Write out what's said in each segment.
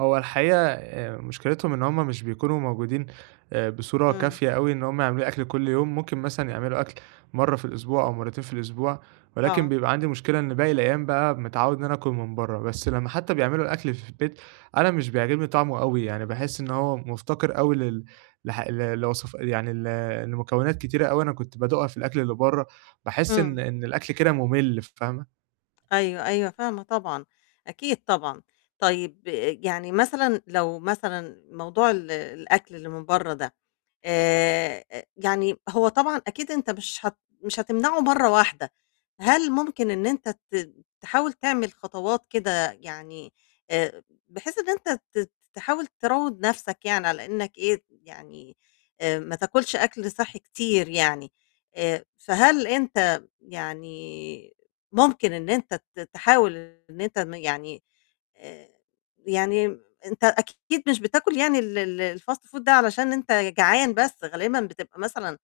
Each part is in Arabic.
هو الحقيقة، آآ مُشكِلتهُم إن هُم مش بيكونوا موجودين بصورة إمم. كافية أوي، إن هُم يعملوا لي أكل كل يوم، ممكن مثلًا يعملوا أكل مرة في الأسبوع، أو مرتين في الأسبوع، ولكن آه. بيبقى عندي مشكلة إن باقي الأيام بقى، متعود إن أنا آكل من برّه، بس لمّا حتى بيعملوا الأكل ف في البيت، أنا مش بيعجبني طعمه أوي يعني، باحس إن هو مُفتقر، أوي لل لح ل لوصف يعني ل لمكونات كتيرة، أوي أنا كنت بادوقها في الأكل اللي برّه، باحس إن إمم. إن الأكل كده مُملّ، فاهمة؟ أيوه، أيوه فاهمة طبعًا، أكيد طبعًا. طيب يعني مثلًا لو مثلًا موضوع ال الأكل الى من برّه ده آآ، يعني هو طبعًا، أكيد أنت مش هت مش هتمنعه مرّة واحدة، هل مُمكن إن أنت ت تحاول تعمل خطوات كده يعني آآ بحيث إن أنت تت تحاول تروّض نفسَك يعني، آآ على إنك إيه يعني، ما تاكُلش أكل صحي كتير يعني آآ فهل أنت يعني ممكن إن أنت ت تحاول إن أنت يعني، آآ يعني أنت أكيد مش بتاكل يعني ال ال الfast food ده علشان أنت جعان بس غالبا بتبقى مثلًا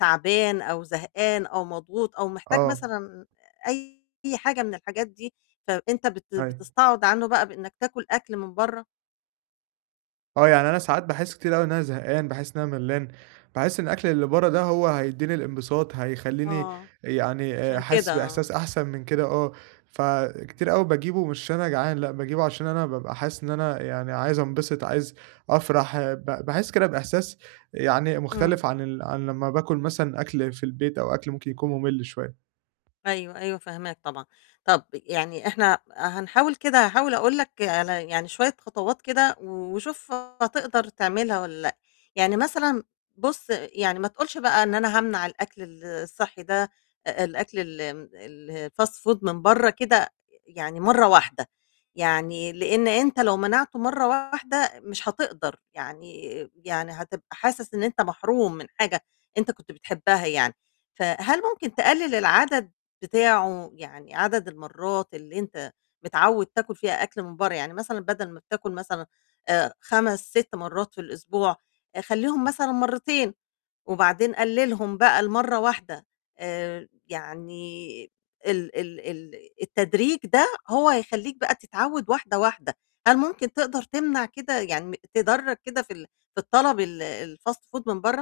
تعبان أو زهقان أو مضغوط أو محتاج آه. مثلًا أي حاجة من الحاجات دي فأنت بت أيوه. بتستعوض عنه بقى بإنك تاكل أكل من برّه؟ آه، يعني أنا ساعات باحسّ كتير اوي إن أنا زهقان، باحسّ إن أنا ملّان، باحس إن الأكل اللي برّه ده هو هيدّيني الإنبساط، هيخلّيني آه، يعني عشان حاسسّ كده. آه. بإحساس أحسن من كده، آه، فكتير أوي باجيبُه، مش عشان أنا جعان، لأ، باجيبُه عشان أنا بابقى حاسسّ إن أنا يعني عايز أنبسط، عايز أفرح، ب باحسّ كده بإحساس يعني إمم. مُختلف عن ال عن لمّا باكل مثلًا أكل في البيت، أو أكل ممكن يكون مُملّ شوية. أيوه، أيوه فهماك طبعًا. طَب يعني إحنا هنحاول كده هاحاول أقول لَك على يعني شوية خطوات كده و وشوف هتقدر تعملها والّا لأ، يعني مثلًا بُص يعني ما تقولش بقى إن أنا هامنع الأكل ال الصحي ده الأكل ال م الfast food من برّه كده يعني مرّة واحدة. يعني، لأن أنت لو منعتُه مرّة واحدة مش هتقدر يعني يعني هتبقى حاسسّ إن أنت محروم من حاجة أنت كنت بتحِبها يعني فهل ممكن تقلِّل العدد بتاعه، يعني عدد المرات اللي أنت متعود تاكل فيها أكل من برّه، يعني مثلًا بدل ما بتاكل مثلًا آآ 5، 6 مرات في الأسبوع خلّيهم مثلًا مرتين وبعدين قلِّلهم بقى لمرّة واحدة آآ يعني ال ال ال التدريج ده هو هيخلّيك بقى تتعود واحدة، واحدة. هل ممكن تقدر تمنع كده يعني تدّرج كده في ال في الطلب ال الfast food من برّه؟